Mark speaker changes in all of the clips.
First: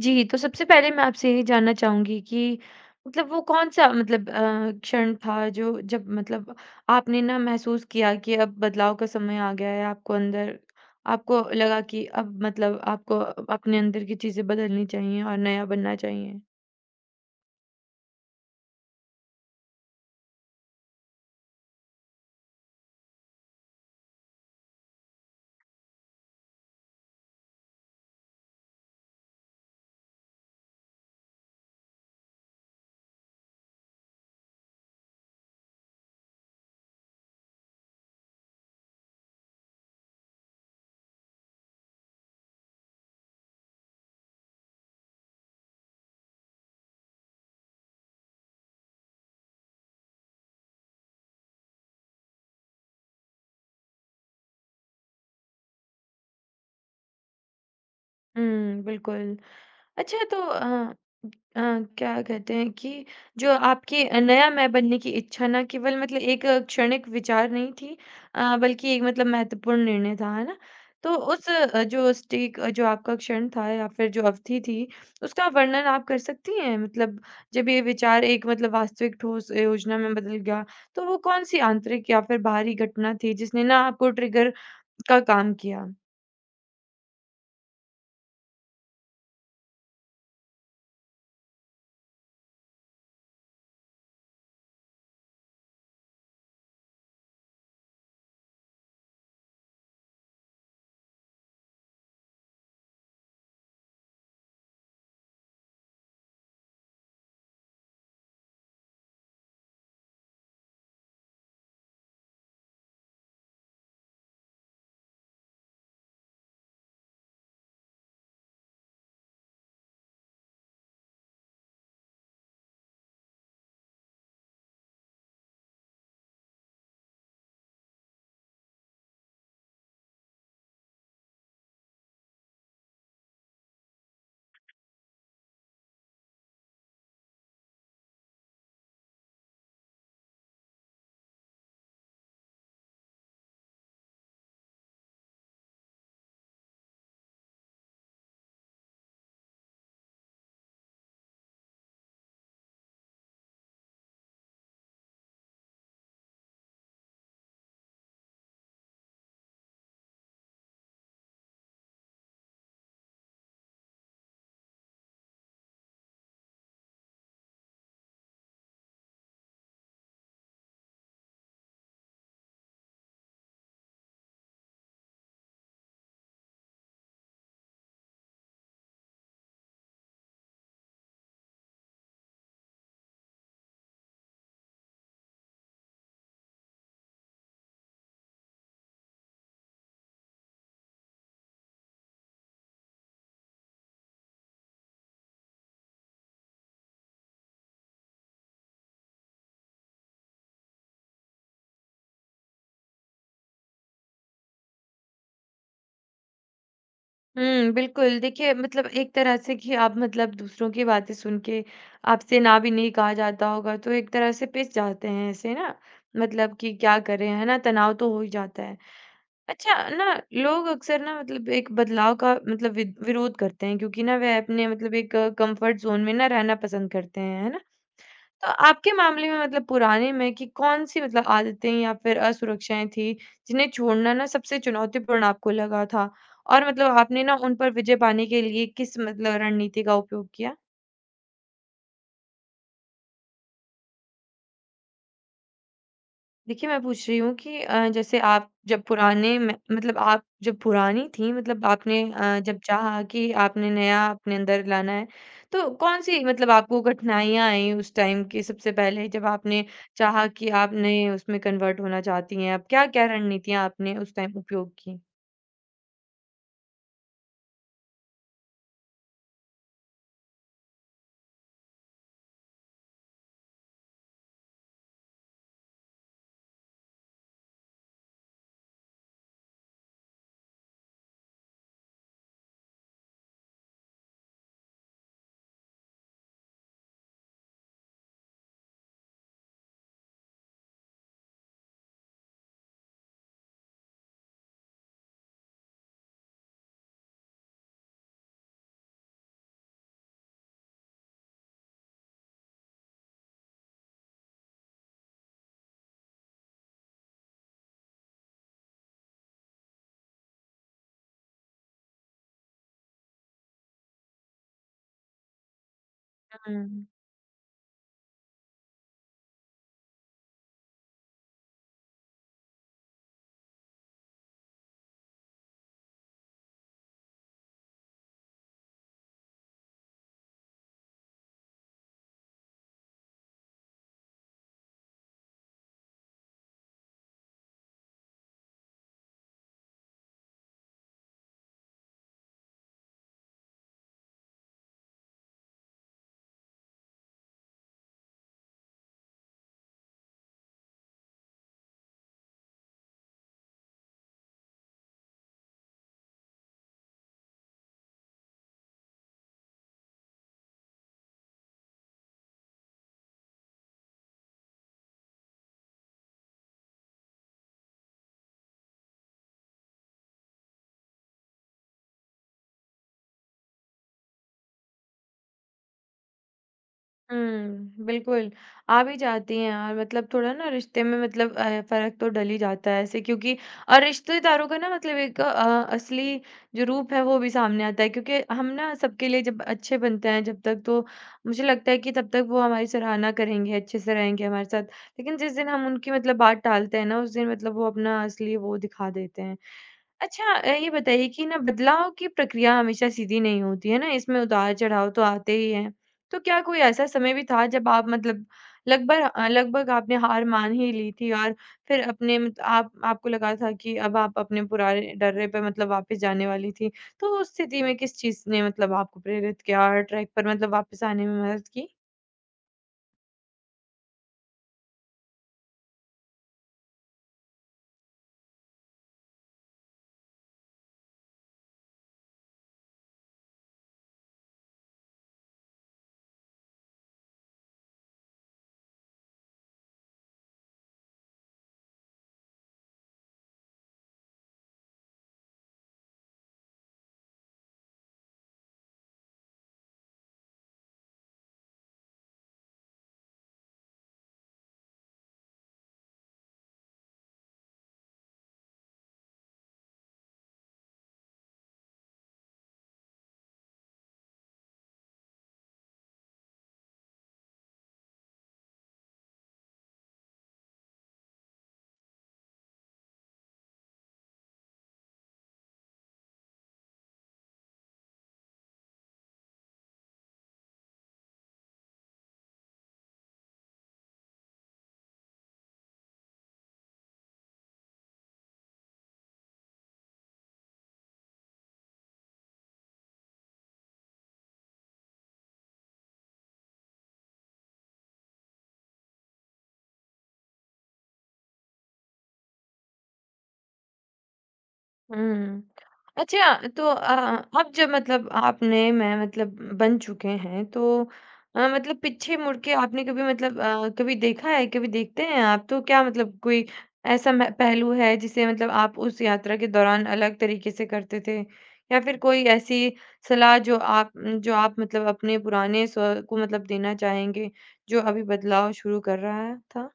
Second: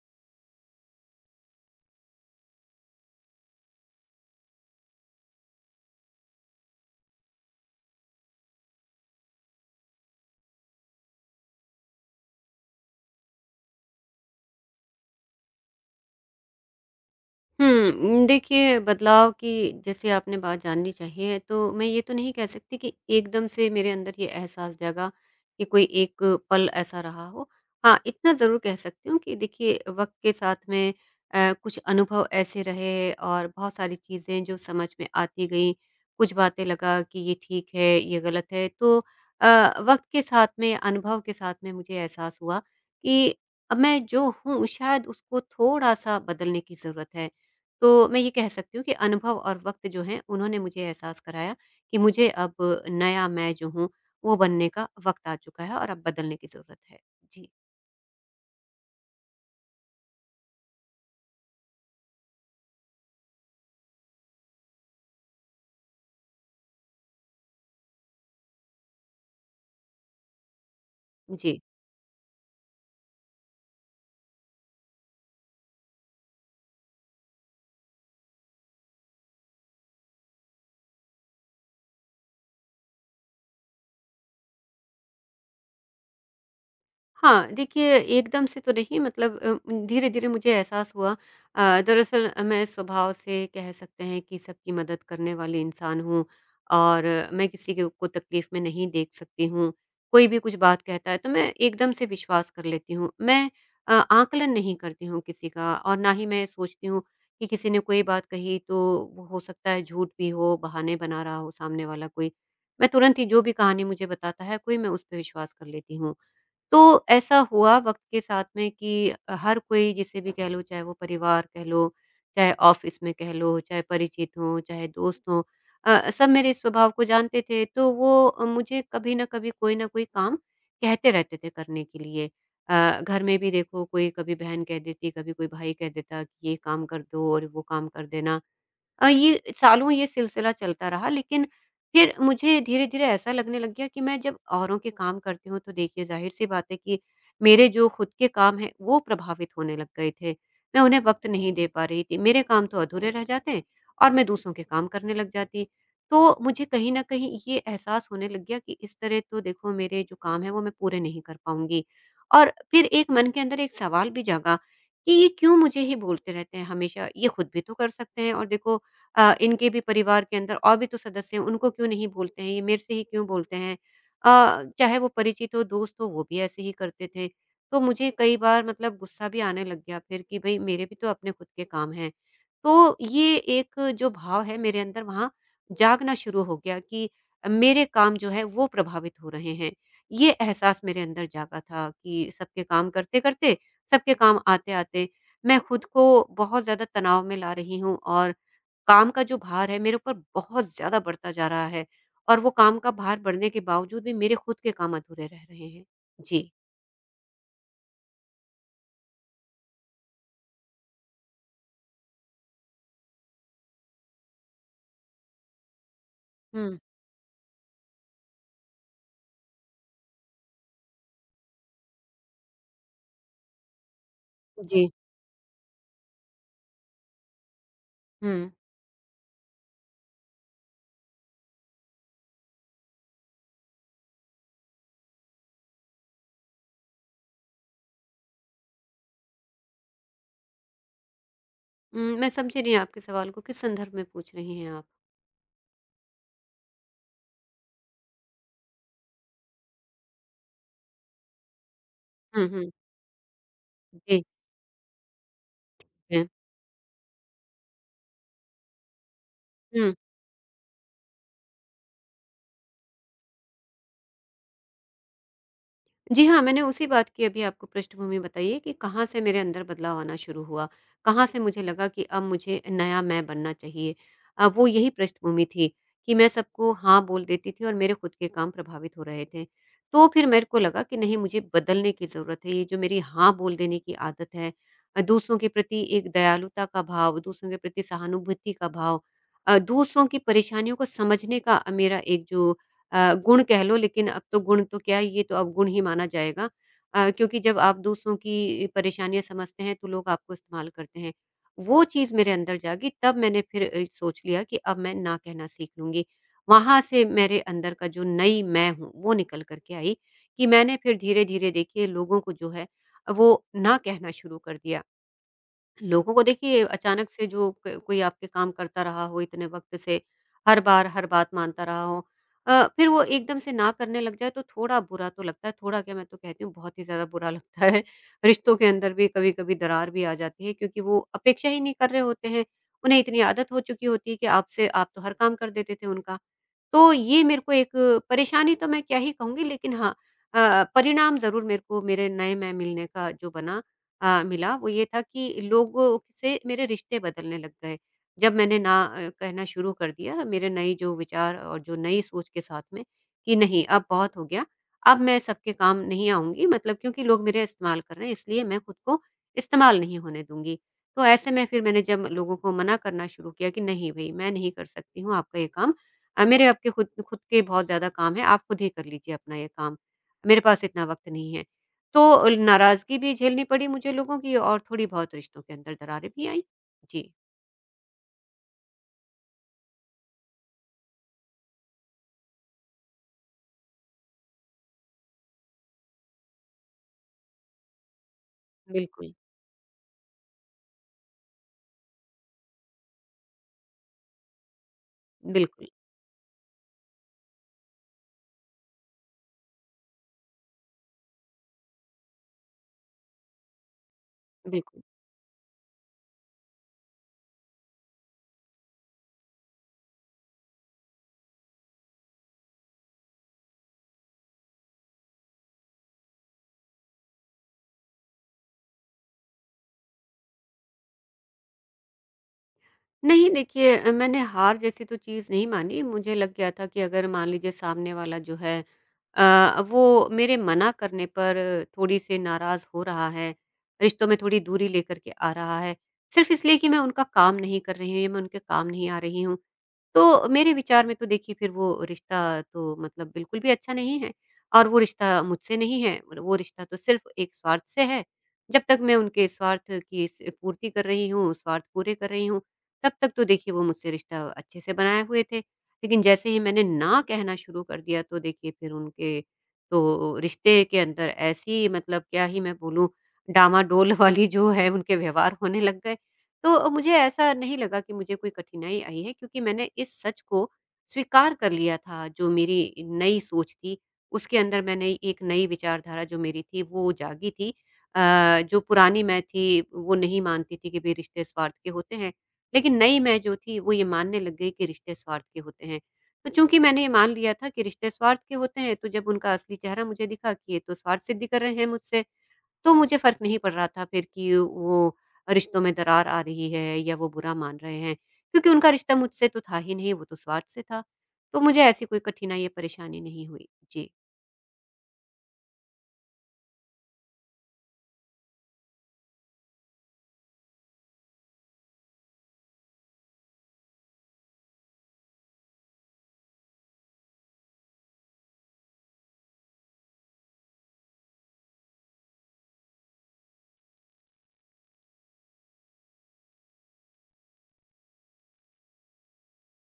Speaker 1: जी, तो सबसे पहले मैं आपसे यही जानना चाहूँगी कि मतलब वो कौन-सा मतलब क्षण था जो जब मतलब आपने ना महसूस किया कि अब बदलाव का समय आ गया है, आपको लगा कि अब मतलब आपको अपने अंदर की चीज़ें बदलनी चाहिए और नया बनना चाहिए?
Speaker 2: देखिए, बदलाव की जैसे आपने बात जाननी चाहिए, तो मैं ये तो नहीं कह सकती कि एकदम से मेरे अंदर ये एहसास जागा कि कोई एक पल ऐसा रहा हो। हाँ, इतना ज़रूर कह सकती हूँ कि देखिए, वक़्त के साथ में कुछ अनुभव ऐसे रहे और बहुत सारी चीज़ें जो समझ में आती गईं, कुछ बातें लगा कि ये ठीक है, ये गलत है। तो अ, वक़्त के साथ में, अनुभव के साथ में मुझे एहसास हुआ कि अब मैं जो हूँ शायद उसको थोड़ा-सा बदलने की ज़रूरत है। तो मैं ये कह सकती हूँ कि अनुभव और वक़्त जो हैं, उन्होंने मुझे एहसास कराया कि मुझे अब नया मैं जो हूँ, वो बनने का वक़्त आ चुका है और अब बदलने की ज़रूरत है। जी,
Speaker 1: हुँ, बिल्कुल। अच्छा तो अ, क्या कहते हैं कि जो आपकी नया मैं बनने की इच्छा ना केवल मतलब एक क्षणिक विचार नहीं थी, बल्कि एक मतलब महत्वपूर्ण निर्णय था, है ना? तो उस
Speaker 2: जी।
Speaker 1: जो आपका क्षण था या फिर जो अवधि थी, उसका वर्णन आप कर सकती हैं? मतलब जब ये विचार एक मतलब वास्तविक ठोस योजना में बदल गया, तो वो कौन-सी आंतरिक या फिर बाहरी घटना थी जिसने ना आपको ट्रिगर का काम किया?
Speaker 2: हाँ, देखिए, एकदम से तो नहीं, मतलब धीरे-धीरे मुझे एहसास हुआ। दरअसल, मैं स्वभाव से कह सकते हैं कि सबकी मदद करने वाली इंसान हूँ और मैं किसी के को तकलीफ़ में नहीं देख सकती हूँ। कोई भी कुछ बात कहता है तो मैं एकदम से विश्वास कर लेती हूँ। मैं आकलन नहीं करती हूँ किसी का और ना ही मैं सोचती हूँ कि किसी ने कोई बात कही तो वो हो सकता है झूठ भी हो, बहाने बना रहा हो सामने वाला कोई। मैं तुरंत ही जो भी कहानी मुझे बताता है कोई मैं उस पे विश्वास कर लेती हूँ। तो ऐसा हुआ वक़्त के साथ में कि हर कोई जिसे भी कह लो, चाहे वो परिवार कह लो, चाहे ऑफ़िस में कह लो, चाहे परिचित हों, चाहे दोस्त हों, सब मेरे इस स्वभाव को जानते थे। तो वो मुझे कभी न कभी कोई न कोई काम कहते रहते थे करने के लिए। घर में भी देखो, कोई कभी बहन कह देती, कभी कोई भाई कह देता कि ये काम कर दो और वो काम कर देना। ये सालों ये सिलसिला चलता रहा, लेकिन फिर मुझे धीरे-धीरे ऐसा लगने लग गया कि मैं जब औरों के काम करती हूँ तो देखिए, ज़ाहिर-सी बात है कि मेरे जो खुद के काम हैं वो प्रभावित होने लग गए थे। मैं उन्हें वक़्त नहीं दे पा रही थी। मेरे काम तो अधूरे रह जाते और मैं दूसरों के काम करने लग जाती। तो मुझे कहीं न कहीं ये एहसास होने लग गया कि इस तरह तो देखो, मेरे जो काम हैं वो मैं पूरे नहीं कर पाऊँगी। और फिर एक मन के अंदर एक सवाल भी जागा कि ये क्यों मुझे ही बोलते रहते हैं हमेशा? ये खुद भी तो कर सकते हैं और देखो, इनके भी परिवार के अंदर और भी तो सदस्य हैं, उनको क्यों नहीं बोलते हैं ये, मेरे से ही क्यों बोलते हैं? चाहे वो परिचित हो, दोस्त हो, वो भी ऐसे ही करते थे। तो मुझे कई बार मतलब गुस्सा भी आने लग गया फिर कि भई, मेरे भी तो अपने खुद के काम हैं। तो ये एक जो भाव है मेरे अंदर, वहाँ जागना शुरू हो गया कि मेरे काम जो है वो प्रभावित हो रहे हैं। ये एहसास मेरे अंदर जागा था कि सबके काम करते-करते, सबके काम आते-आते मैं खुद को बहुत ज़्यादा तनाव में ला रही हूँ और काम का जो भार है मेरे ऊपर बहुत ज़्यादा बढ़ता जा रहा है और वो काम का भार बढ़ने के बावजूद भी मेरे खुद के काम अधूरे रह रहे हैं। जी।
Speaker 1: हुँ, बिल्कुल। देखिए मतलब एक तरह से कि आप मतलब दूसरों की बातें सुन के आपसे ना भी नहीं कहा जाता होगा तो एक तरह से पिस जाते हैं ऐसे ना, मतलब कि
Speaker 2: हुँ,
Speaker 1: क्या करें, है ना? तनाव तो हो ही जाता है। अच्छा ना, लोग अक्सर ना मतलब एक बदलाव का मतलब वि विरोध करते हैं क्योंकि ना वह अपने
Speaker 2: जी।
Speaker 1: मतलब एक कंफर्ट ज़ोन में ना रहना पसंद करते हैं, है ना?
Speaker 2: हुँ।
Speaker 1: तो आपके मामले में मतलब पुराने में कि कौन-सी मतलब आदतें या फिर असुरक्षाएँ थी, जिन्हें छोड़ना ना सबसे चुनौतीपूर्ण आपको लगा था? और मतलब आपने ना उन पर विजय पाने के लिए किस मतलब रणनीति का उपयोग किया?
Speaker 2: मैं समझी नहीं आपके सवाल को, किस संदर्भ में पूछ रही हैं आप?
Speaker 1: देखिए, मैं पूछ रही हूँ कि जैसे आप जब पुराने में मतलब आप जब पुरानी थी मतलब आपने
Speaker 2: हुँ,
Speaker 1: जब
Speaker 2: हुँ।
Speaker 1: चाहा कि आपने नया
Speaker 2: जी,
Speaker 1: अपने अंदर लाना है, तो कौन-सी
Speaker 2: हैं।
Speaker 1: मतलब आपको कठिनाइयाँ आई उस टाइम की सबसे पहले जब आपने
Speaker 2: हुँ।
Speaker 1: चाहा कि आप नए उसमें कन्वर्ट होना चाहती हैं? अब क्या-क्या रणनीतियाँ आपने उस टाइम उपयोग की?
Speaker 2: जी हाँ, मैंने उसी बात की अभी आपको पृष्ठभूमि बताई है कि कहाँ से मेरे अंदर बदलाव आना शुरू हुआ, कहाँ से मुझे लगा कि अब मुझे नया मैं बनना चाहिए। वो यही पृष्ठभूमि थी कि मैं सबको हाँ बोल देती थी और मेरे खुद के काम प्रभावित हो रहे थे। तो फिर मेरे को लगा कि नहीं, मुझे बदलने की ज़रूरत है। ये जो मेरी हाँ बोल देने की आदत है, दूसरों के प्रति एक दयालुता का भाव, दूसरों के प्रति सहानुभूति का भाव, दूसरों की परेशानियों को समझने का मेरा एक जो गुण कह लो, लेकिन अब तो गुण तो क्या, ये तो अवगुण ही माना जाएगा, क्योंकि जब आप दूसरों की परेशानियाँ समझते हैं तो लोग आपको इस्तेमाल करते हैं। वो चीज़ मेरे अंदर जागी, तब मैंने फिर सोच लिया कि अब मैं ना कहना सीख लूँगी। वहाँ से मेरे अंदर का जो नई मैं हूँ वो निकल कर के आई, कि मैंने फिर धीरे-धीरे, देखिए, लोगों को जो है वो ना कहना शुरू कर दिया। लोगों को देखिए, अचानक से जो क कोई आपके काम करता रहा हो इतने वक़्त से, हर बार हर बात मानता रहा हो, फिर वो एकदम से ना करने लग जाए तो थोड़ा बुरा तो लगता है, थोड़ा क्या, मैं तो कहती हूँ बहुत ही ज़्यादा बुरा लगता है। रिश्तों के अंदर भी कभी-कभी दरार भी आ जाती है, क्योंकि वो अपेक्षा ही नहीं कर रहे होते हैं। उन्हें इतनी आदत हो चुकी होती है कि आपसे आप तो हर काम कर देते थे उनका। तो ये मेरे को एक परेशानी तो मैं क्या ही कहूँगी, लेकिन हाँ, परिणाम ज़रूर मेरे को मेरे नए मैं मिलने का जो बना, मिला, वो ये था कि लोगों से मेरे रिश्ते बदलने लग गए। जब मैंने ना कहना शुरू कर दिया मेरे नई जो विचार और जो नई सोच के साथ में कि नहीं, अब बहुत हो गया, अब मैं सबके काम नहीं आऊँगी, मतलब क्योंकि लोग मेरा इस्तेमाल कर रहे हैं इसलिए मैं खुद को इस्तेमाल नहीं होने दूँगी। तो ऐसे में फिर मैंने जब लोगों को मना करना शुरू किया कि नहीं भई, मैं नहीं कर सकती हूँ आपका ये काम। मेरे आपके खुद खुद के बहुत ज़्यादा काम हैं, आप खुद ही कर लीजिए अपना ये काम, मेरे पास इतना वक़्त नहीं है। तो नाराज़गी भी झेलनी पड़ी मुझे लोगों की और थोड़ी बहुत रिश्तों के अंदर दरारें भी आईं। जी।
Speaker 1: हुँ, बिल्कुल, आ भी जाती हैं यार, मतलब थोड़ा ना रिश्ते में मतलब फ़र्क तो डल ही जाता है ऐसे, क्योंकि और रिश्तेदारों का ना मतलब एक असली जो रूप है वो भी सामने आता है, क्योंकि हम ना सबके
Speaker 2: बिल्कुल।
Speaker 1: लिए जब अच्छे बनते हैं जब तक, तो मुझे लगता है कि तब तक वो हमारी सराहना करेंगे, अच्छे से रहेंगे हमारे साथ। लेकिन जिस दिन
Speaker 2: बिल्कुल,
Speaker 1: हम उनकी मतलब बात टालते हैं ना उस दिन मतलब वो अपना असली वो दिखा देते हैं। अच्छा ये बताइए कि ना बदलाव की प्रक्रिया हमेशा सीधी नहीं होती है ना, इसमें
Speaker 2: बिल्कुल।
Speaker 1: उतार-चढ़ाव तो आते ही हैं। तो क्या कोई ऐसा समय भी था जब आप मतलब लगभग आपने हार मान ही ली थी और फिर अपने मत आप आपको लगा था कि अब आप अपने पुराने डर्रे पे मतलब वापस जाने वाली थी। तो उस स्थिति में किस चीज़ ने मतलब आपको प्रेरित किया और ट्रैक पर मतलब वापस आने में मदद की?
Speaker 2: नहीं, देखिए, मैंने हार जैसी तो चीज़ नहीं मानी। मुझे लग गया था कि अगर मान लीजिए सामने वाला जो है, वो मेरे मना करने पर थोड़ी-सी नाराज़ हो रहा है, रिश्तों में थोड़ी दूरी लेकर के आ रहा है, सिर्फ़ इसलिए कि मैं उनका काम नहीं कर रही हूँ या मैं उनके काम नहीं आ रही हूँ। तो मेरे विचार में तो देखिए, फिर वो रिश्ता तो मतलब बिल्कुल भी अच्छा नहीं है और वो रिश्ता मुझसे नहीं है, वो रिश्ता तो सिर्फ़ एक स्वार्थ से है। जब तक मैं उनके स्वार्थ की स पूर्ति कर रही हूँ, स्वार्थ पूरे कर रही हूँ, तब तक तो देखिए, वो मुझसे रिश्ता अच्छे से बनाए हुए थे, लेकिन जैसे ही मैंने ना कहना शुरू कर दिया तो देखिए, फिर उनके तो रिश्ते के अंदर ऐसी, मतलब क्या ही मैं बोलूँ, डामाडोल वाली जो है उनके व्यवहार होने लग गए। तो मुझे ऐसा नहीं लगा कि मुझे कोई कठिनाई आई है, क्योंकि मैंने इस सच को स्वीकार कर लिया था। जो मेरी नई सोच थी, उसके अंदर मैंने एक नई विचारधारा जो मेरी थी वो जागी थी। अ, जो पुरानी मैं थी वो नहीं मानती थी कि भई, रिश्ते स्वार्थ के होते हैं। लेकिन नई मैं जो थी वो ये मानने लग गई कि रिश्ते स्वार्थ के होते हैं। तो चूँकि मैंने ये मान लिया था कि रिश्ते स्वार्थ के होते हैं, तो जब उनका असली चेहरा मुझे दिखा कि ये तो स्वार्थ सिद्धि कर रहे हैं मुझसे, तो मुझे फ़र्क नहीं पड़ रहा था फिर कि वो रिश्तों में दरार आ रही है या वो बुरा मान रहे हैं, क्योंकि उनका रिश्ता मुझसे तो था ही नहीं, वो तो स्वार्थ से था। तो मुझे ऐसी कोई कठिनाई या परेशानी नहीं हुई। जी।
Speaker 1: हुँ। अच्छा तो अब जब मतलब आपने मैं मतलब बन चुके हैं तो मतलब पीछे मुड़ के आपने कभी मतलब कभी देखा है, कभी देखते हैं आप? तो क्या मतलब कोई ऐसा म पहलू है जिसे मतलब आप उस यात्रा के दौरान अलग तरीके से करते थे? या फिर कोई ऐसी सलाह जो आप मतलब अपने पुराने स्व को मतलब देना चाहेंगे, जो अभी बदलाव शुरू कर रहा है था?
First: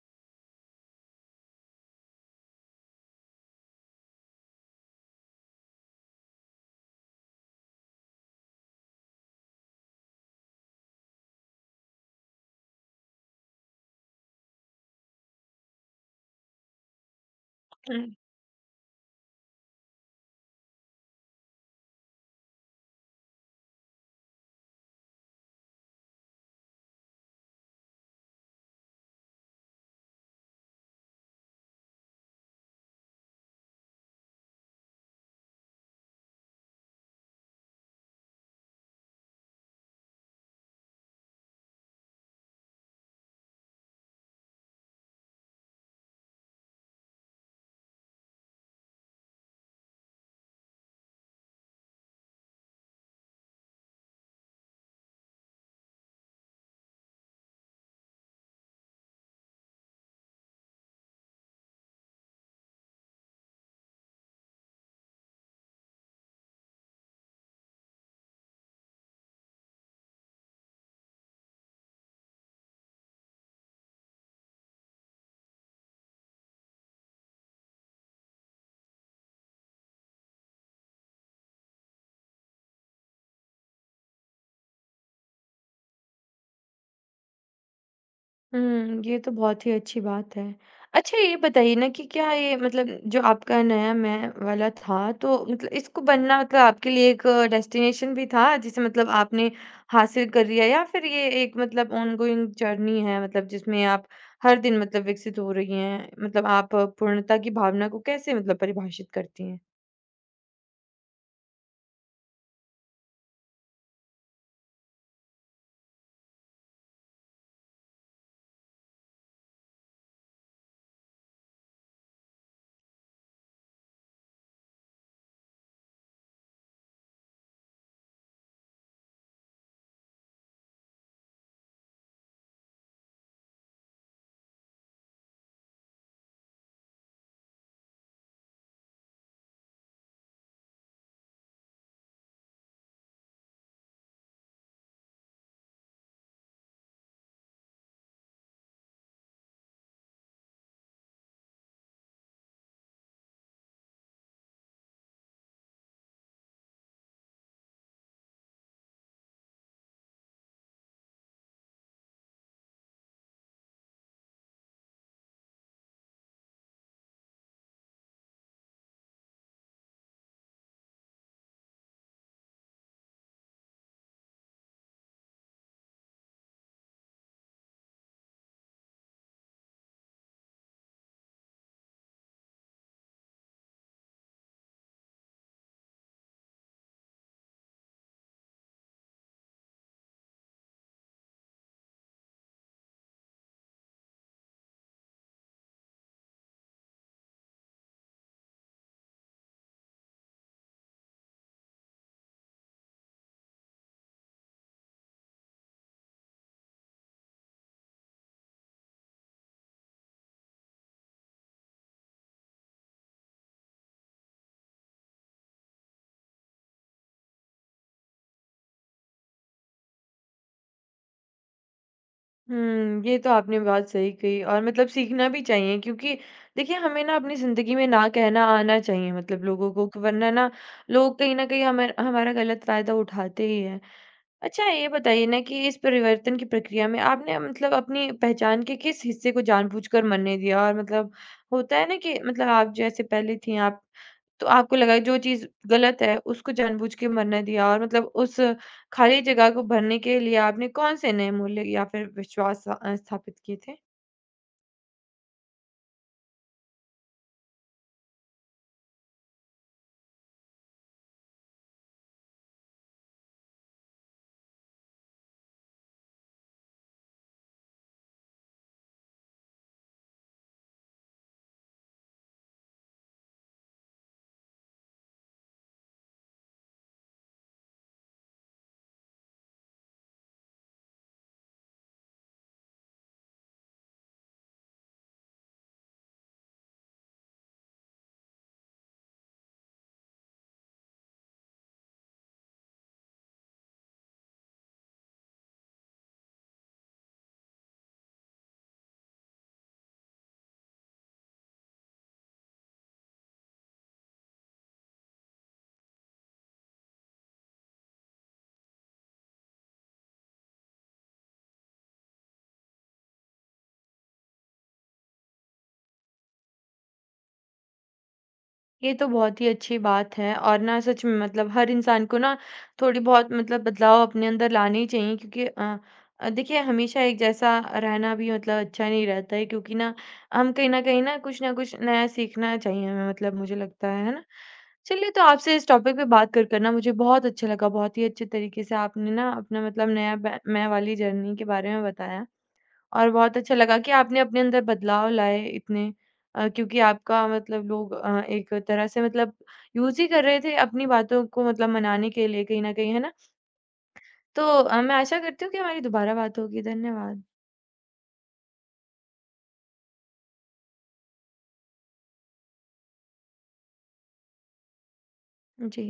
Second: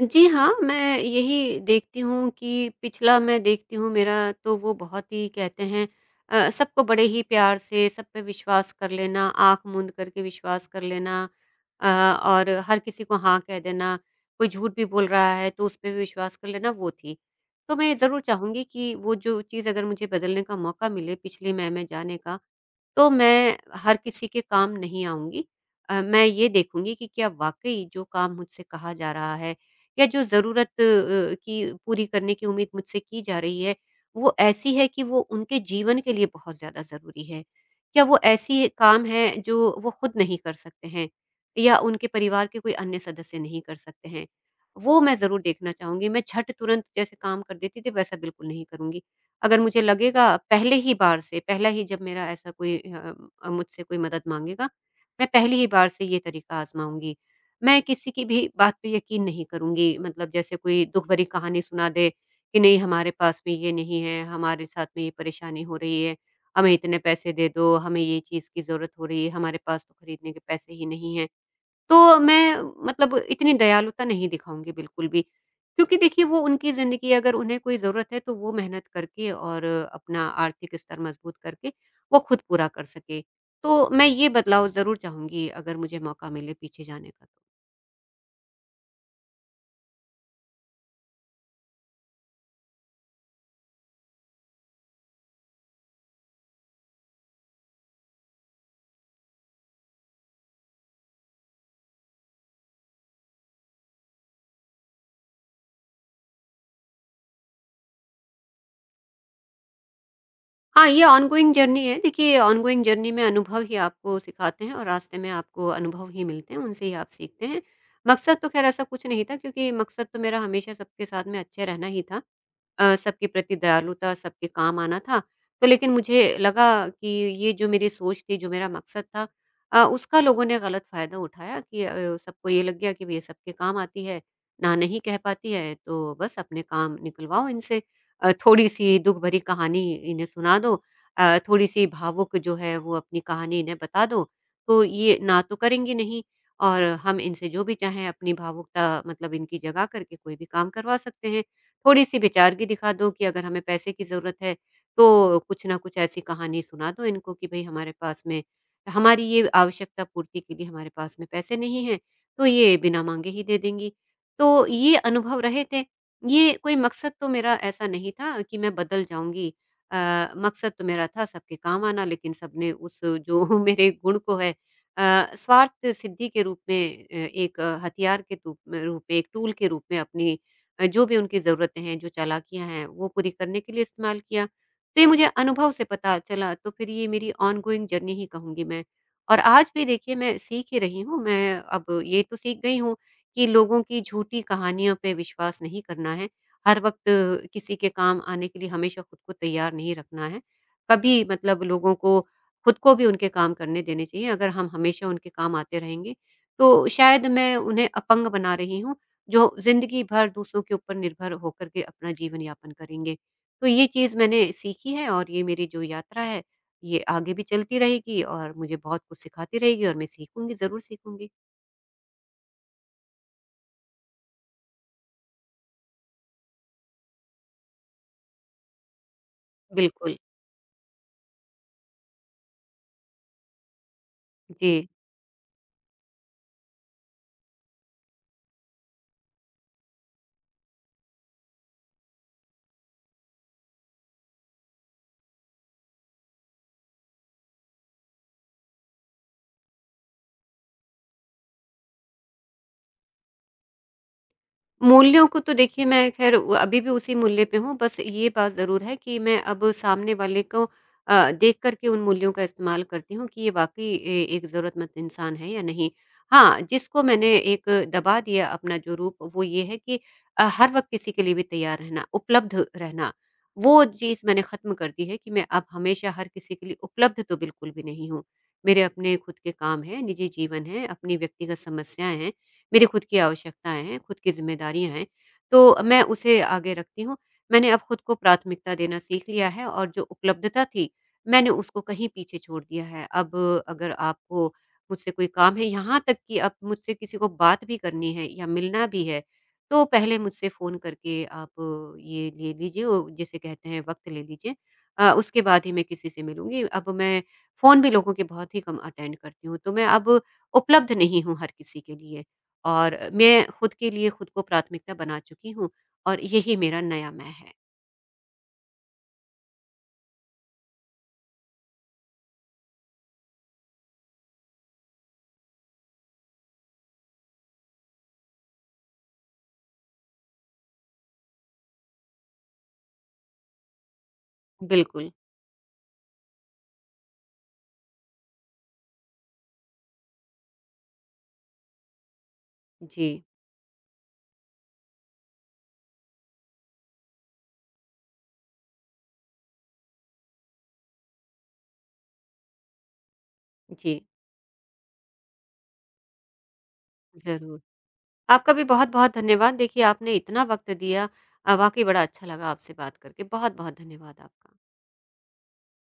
Speaker 2: जी हाँ, मैं यही देखती हूँ कि पिछला मैं देखती हूँ मेरा, तो वो बहुत ही कहते हैं, सबको बड़े ही प्यार से सब पे विश्वास कर लेना, आँख मूंद करके विश्वास कर लेना, अ, और हर किसी को हाँ कह देना, कोई झूठ भी बोल रहा है तो उस पे भी विश्वास कर लेना, वो थी। तो मैं ज़रूर चाहूँगी कि वो जो चीज़ अगर मुझे बदलने का मौका मिले पिछली मैं में जाने का, तो मैं हर किसी के काम नहीं आऊँगी। मैं ये देखूँगी कि क्या वाक़ई जो काम मुझसे कहा जा रहा है या जो ज़रूरत की पूरी करने की उम्मीद मुझसे की जा रही है, वो ऐसी है कि वो उनके जीवन के लिए बहुत ज़्यादा ज़रूरी है? क्या वो ऐसी काम है जो वो खुद नहीं कर सकते हैं या उनके परिवार के कोई अन्य सदस्य नहीं कर सकते हैं? वो मैं ज़रूर देखना चाहूँगी। मैं झट तुरंत जैसे काम कर देती थी वैसा बिल्कुल नहीं करूँगी। अगर मुझे लगेगा पहले ही बार से पहला ही जब मेरा ऐसा कोई मुझसे कोई मदद माँगेगा, मैं पहली ही बार से ये तरीका आज़माऊँगी। मैं किसी की भी बात पे यकीन नहीं करूँगी। मतलब जैसे कोई दुःख भरी कहानी सुना दे कि नहीं हमारे पास में ये नहीं है, हमारे साथ में ये परेशानी हो रही है, हमें इतने पैसे दे दो, हमें ये चीज़ की ज़रूरत हो रही है, हमारे पास तो खरीदने के पैसे ही नहीं हैं। तो मैं मतलब इतनी दयालुता नहीं दिखाऊँगी बिल्कुल भी। क्योंकि देखिए वो उनकी ज़िंदगी है, अगर उन्हें कोई ज़रूरत है तो वो मेहनत करके और अपना आर्थिक स्तर मज़बूत करके वो खुद पूरा कर सके। तो मैं ये बदलाव ज़रूर चाहूँगी अगर मुझे मौका मिले पीछे जाने का तो।
Speaker 1: हुँ, ये तो बहुत ही अच्छी बात है। अच्छा ये बताइए ना कि क्या ये मतलब जो आपका नया मैं वाला था, तो मतलब इसको बनना मतलब आपके लिए एक डेस्टिनेशन भी था, जिसे मतलब आपने हासिल कर लिया, या फिर ये एक मतलब ऑनगोइंग जर्नी है मतलब जिसमें आप हर दिन मतलब विकसित हो रही हैं? मतलब आप पूर्णता की भावना को कैसे मतलब परिभाषित करती हैं?
Speaker 2: हाँ, ये ऑनगोइंग जर्नी है। देखिए ऑनगोइंग जर्नी में अनुभव ही आपको सिखाते हैं और रास्ते में आपको अनुभव ही मिलते हैं, उनसे ही आप सीखते हैं। मकसद तो ख़ैर ऐसा कुछ नहीं था क्योंकि मकसद तो मेरा हमेशा सबके साथ में अच्छे रहना ही था। सबके प्रति दयालुता, सबके काम आना था। तो लेकिन मुझे लगा कि ये जो मेरी सोच थी, जो मेरा मकसद था उसका लोगों ने गलत फ़ायदा उठाया कि सबको ये लग गया कि ये सबके काम आती है, ना नहीं कह पाती है, तो बस अपने काम निकलवाओ इनसे। थोड़ी-सी दुःख भरी कहानी इन्हें सुना दो थोड़ी-सी भावुक जो है वो अपनी कहानी इन्हें बता दो, तो ये ना तो करेंगी नहीं और हम इनसे जो भी चाहें अपनी भावुकता मतलब इनकी जगा करके कोई भी काम करवा सकते हैं। थोड़ी-सी विचार की दिखा दो कि अगर हमें पैसे की ज़रूरत है, तो कुछ ना कुछ ऐसी कहानी सुना दो इनको कि भई हमारे पास में हमारी ये आवश्यकता पूर्ति के लिए हमारे पास में पैसे नहीं हैं, तो ये बिना माँगे ही दे देंगी। तो ये अनुभव रहे थे। ये कोई मकसद तो मेरा ऐसा नहीं था कि मैं बदल जाऊँगी। अ, मकसद तो मेरा था सबके काम आना लेकिन सबने उस जो मेरे गुण को है स्वार्थ सिद्धि के रूप में एक हथियार के तूप में रूप में, एक टूल के रूप में अपनी जो भी उनकी ज़रूरतें हैं, जो चालाकियाँ हैं, वो पूरी करने के लिए इस्तेमाल किया। तो ये मुझे अनुभव से पता चला, तो फिर ये मेरी ऑनगोइंग जर्नी ही कहूँगी मैं। और आज भी देखिए मैं सीख ही रही हूँ, मैं अब ये तो सीख गई हूँ कि लोगों की झूठी कहानियों पे विश्वास नहीं करना है, हर वक़्त किसी के काम आने के लिए हमेशा खुद को तैयार नहीं रखना है। कभी मतलब लोगों को खुद को भी उनके काम करने देने चाहिए, अगर हम हमेशा उनके काम आते रहेंगे, तो शायद मैं उन्हें अपंग बना रही हूँ। जो ज़िंदगी भर दूसरों के ऊपर निर्भर होकर के अपना जीवन यापन करेंगे। तो ये चीज़ मैंने सीखी है और ये मेरी जो यात्रा है, ये आगे भी चलती रहेगी और मुझे बहुत कुछ सिखाती रहेगी और मैं सीखूँगी, ज़रूर सीखूँगी।
Speaker 1: हुँ, ये तो आपने बात सही कही, और मतलब सीखना भी चाहिए, क्योंकि देखिए हमें ना अपनी ज़िंदगी में ना कहना आना चाहिए मतलब लोगों को, कि
Speaker 2: बिल्कुल।
Speaker 1: वरना ना लोग कहीं न कहीं हमें हमारा गलत फ़ायदा उठाते ही हैं। अच्छा
Speaker 2: जी।
Speaker 1: ये बताइए ना कि इस परिवर्तन की प्रक्रिया में आपने मतलब अपनी पहचान के किस हिस्से को जानबूझकर मरने दिया? और मतलब होता है ना कि मतलब आप जैसे पहले थी आप, तो आपको लगा जो चीज़ गलत है, उसको जानबूझ के मरने दिया, और मतलब उस खाली जगह को भरने के लिए आपने कौन से नए मूल्य या फिर विश्वास स्थापित किए थे?
Speaker 2: मूल्यों को तो देखिए मैं ख़ैर उ अभी भी उसी मूल्य पे हूँ, बस ये बात ज़रूर है कि मैं अब सामने वाले को देख कर के उन मूल्यों का इस्तेमाल करती हूँ कि ये वाक़ई ए एक ज़रूरतमंद इंसान है या नहीं। हाँ, जिसको मैंने एक दबा दिया अपना जो रूप वो ये है कि हर वक़्त किसी के लिए भी तैयार रहना, उपलब्ध रहना, वो चीज़ मैंने ख़त्म कर दी है कि मैं अब हमेशा हर किसी के लिए उपलब्ध तो बिल्कुल भी नहीं हूँ। मेरे अपने खुद के काम हैं, निजी जीवन है, अपनी व्यक्तिगत समस्याएँ हैं, मेरी खुद की आवश्यकताएँ हैं, खुद की ज़िम्मेदारियाँ हैं, तो मैं उसे आगे रखती हूँ। मैंने अब खुद को प्राथमिकता देना सीख लिया है और जो उपलब्धता थी, मैंने उसको कहीं पीछे छोड़ दिया है। अब अगर आपको मुझसे कोई काम है, यहाँ तक कि अब मुझसे किसी को बात भी करनी है या मिलना भी है, तो पहले मुझसे फ़ोन करके आप ये ले लीजिए वो जिसे कहते हैं वक़्त ले लीजिए। उसके बाद ही मैं किसी से मिलूँगी। अब मैं फ़ोन भी लोगों के बहुत ही कम अटेंड करती हूँ, तो मैं अब उपलब्ध नहीं हूँ हर किसी के लिए। और मैं खुद के लिए खुद को प्राथमिकता बना चुकी हूँ और यही मेरा नया मैं है।
Speaker 1: ये तो बहुत ही अच्छी बात है, और ना सच में मतलब हर इंसान को ना थोड़ी बहुत मतलब बदलाव अपने अंदर लाने ही चाहिए, क्योंकि देखिए हमेशा एक जैसा रहना भी मतलब अच्छा नहीं रहता है, क्योंकि ना हम कहीं ना कुछ नया सीखना चाहिए हमें मतलब, मुझे लगता है ना?
Speaker 2: बिल्कुल।
Speaker 1: चलिए, तो आपसे इस टॉपिक पे बात कर करना मुझे बहुत अच्छा लगा, बहुत ही अच्छे तरीके से आपने ना अपना मतलब नया मैं वाली जर्नी के बारे में बताया, और
Speaker 2: जी,
Speaker 1: बहुत अच्छा लगा कि आपने अपने अंदर बदलाव लाए इतने, क्योंकि आपका मतलब लोग एक तरह से मतलब यूज़ ही कर रहे थे अपनी बातों को मतलब मनाने के लिए कहीं न कहीं, है ना?
Speaker 2: जी,
Speaker 1: तो मैं आशा करती हूँ कि हमारी दोबारा बात होगी। धन्यवाद।
Speaker 2: ज़रूर। आपका भी बहुत-बहुत धन्यवाद। देखिए आपने इतना वक़्त दिया वाक़ई बड़ा अच्छा लगा आपसे बात करके। बहुत-बहुत धन्यवाद आपका।
Speaker 1: जी।